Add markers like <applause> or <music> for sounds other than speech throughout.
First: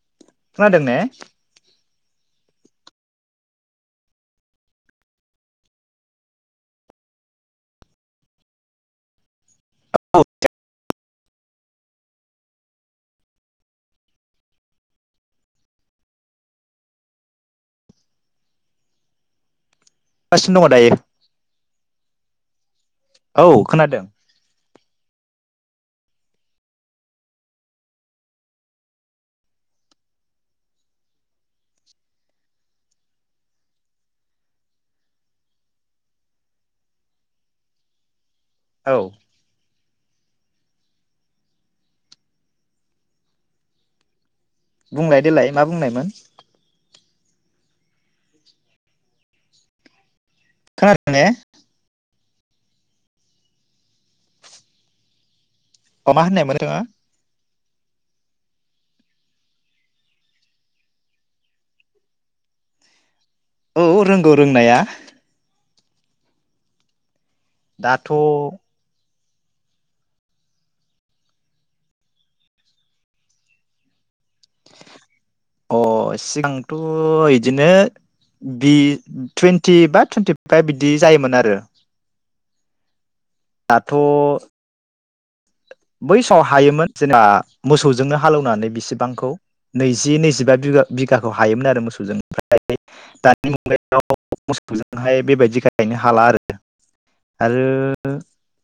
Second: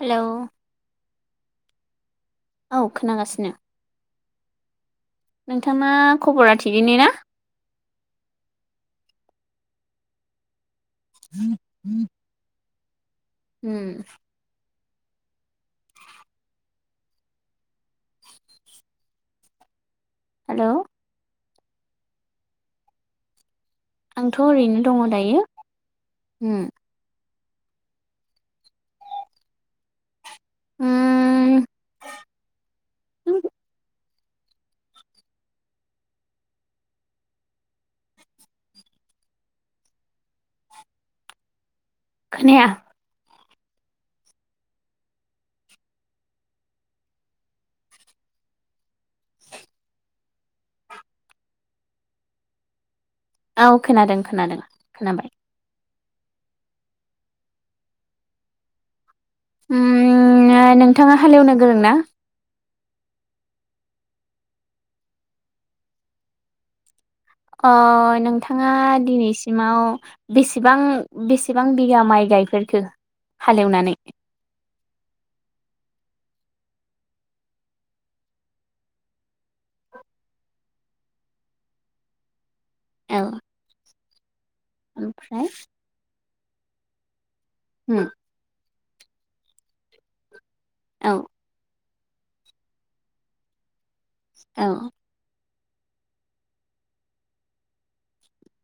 Hello खोनादों ने औ खोनागासिनो। नोंथांना खबरा थिगैनो ना <unintelligible> <inaudible> उम बासिनो हेलौ दङ दायो औ खोनादों आंथ' ओरैनो दङ दायो उम उम औ खोनाया बुंलाय देलाय मा बुंनायमोन खोनादों ने औ खोनादों खोनादों खोनाबाय अमा होननाय <inaudible> उम नोंथाङा हालेवनो गोरों ना औ रोंगौ रोंनाया अ दाथ' नोंथाङा दिनैस सिमाव बेसेबां बेसेबां बिगा माइ गायफेरखो हालेवनानै अ सिगांथ' इदिनो बि टुइन्टि बा टुइन्टि फाइभ बिदि जायोमोन आरो औ दाथ' ओमफ्राय बैसाव हायोमोन जोंना उम मोसौजोंनो हालौनानै बिसोर बांखौ नैजि नैजिबा बिगा औ बिघाखौ हायोमोन मोसौ <unintelligible> औ मोसौजोंहाय बेबायदिखाय गायनो हाला आरो आरो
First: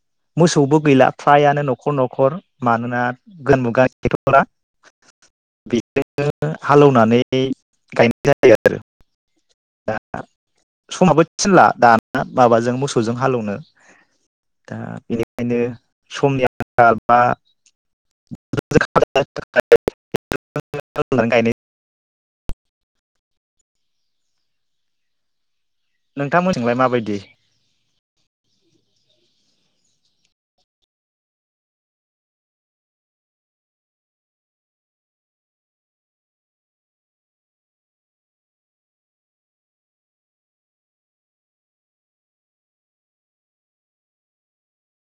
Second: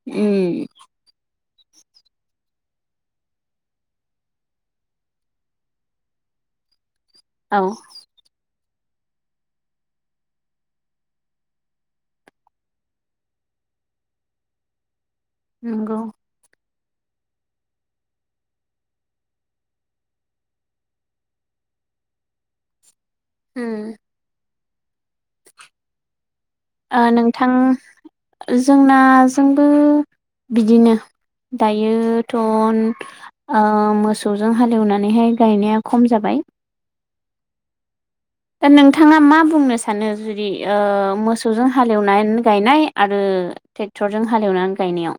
उम मोसौबो गैला फ्रायानो न'खर न'खर मानोना <unintelligible> औ <unintelligible> गायनाय जायो आरो दा समाबो थिनला दाना माबाजों मोसौजों हालेवनो दा बे ओंखायनो नंगौ समनि बा बा गायनाय ओम नों ओ नोंथां जोंना जोंबो बिदिनो दायोथ' ओ मोसौजों हालेवनानैहाय गायनाया खम जाबाय दा नोंथाङा मा बुंनो सानो जुदि ओ मोसौजों हालेवनानै गायनाय आरो ट्रेक्टरजों हालेवनानै गायनायाव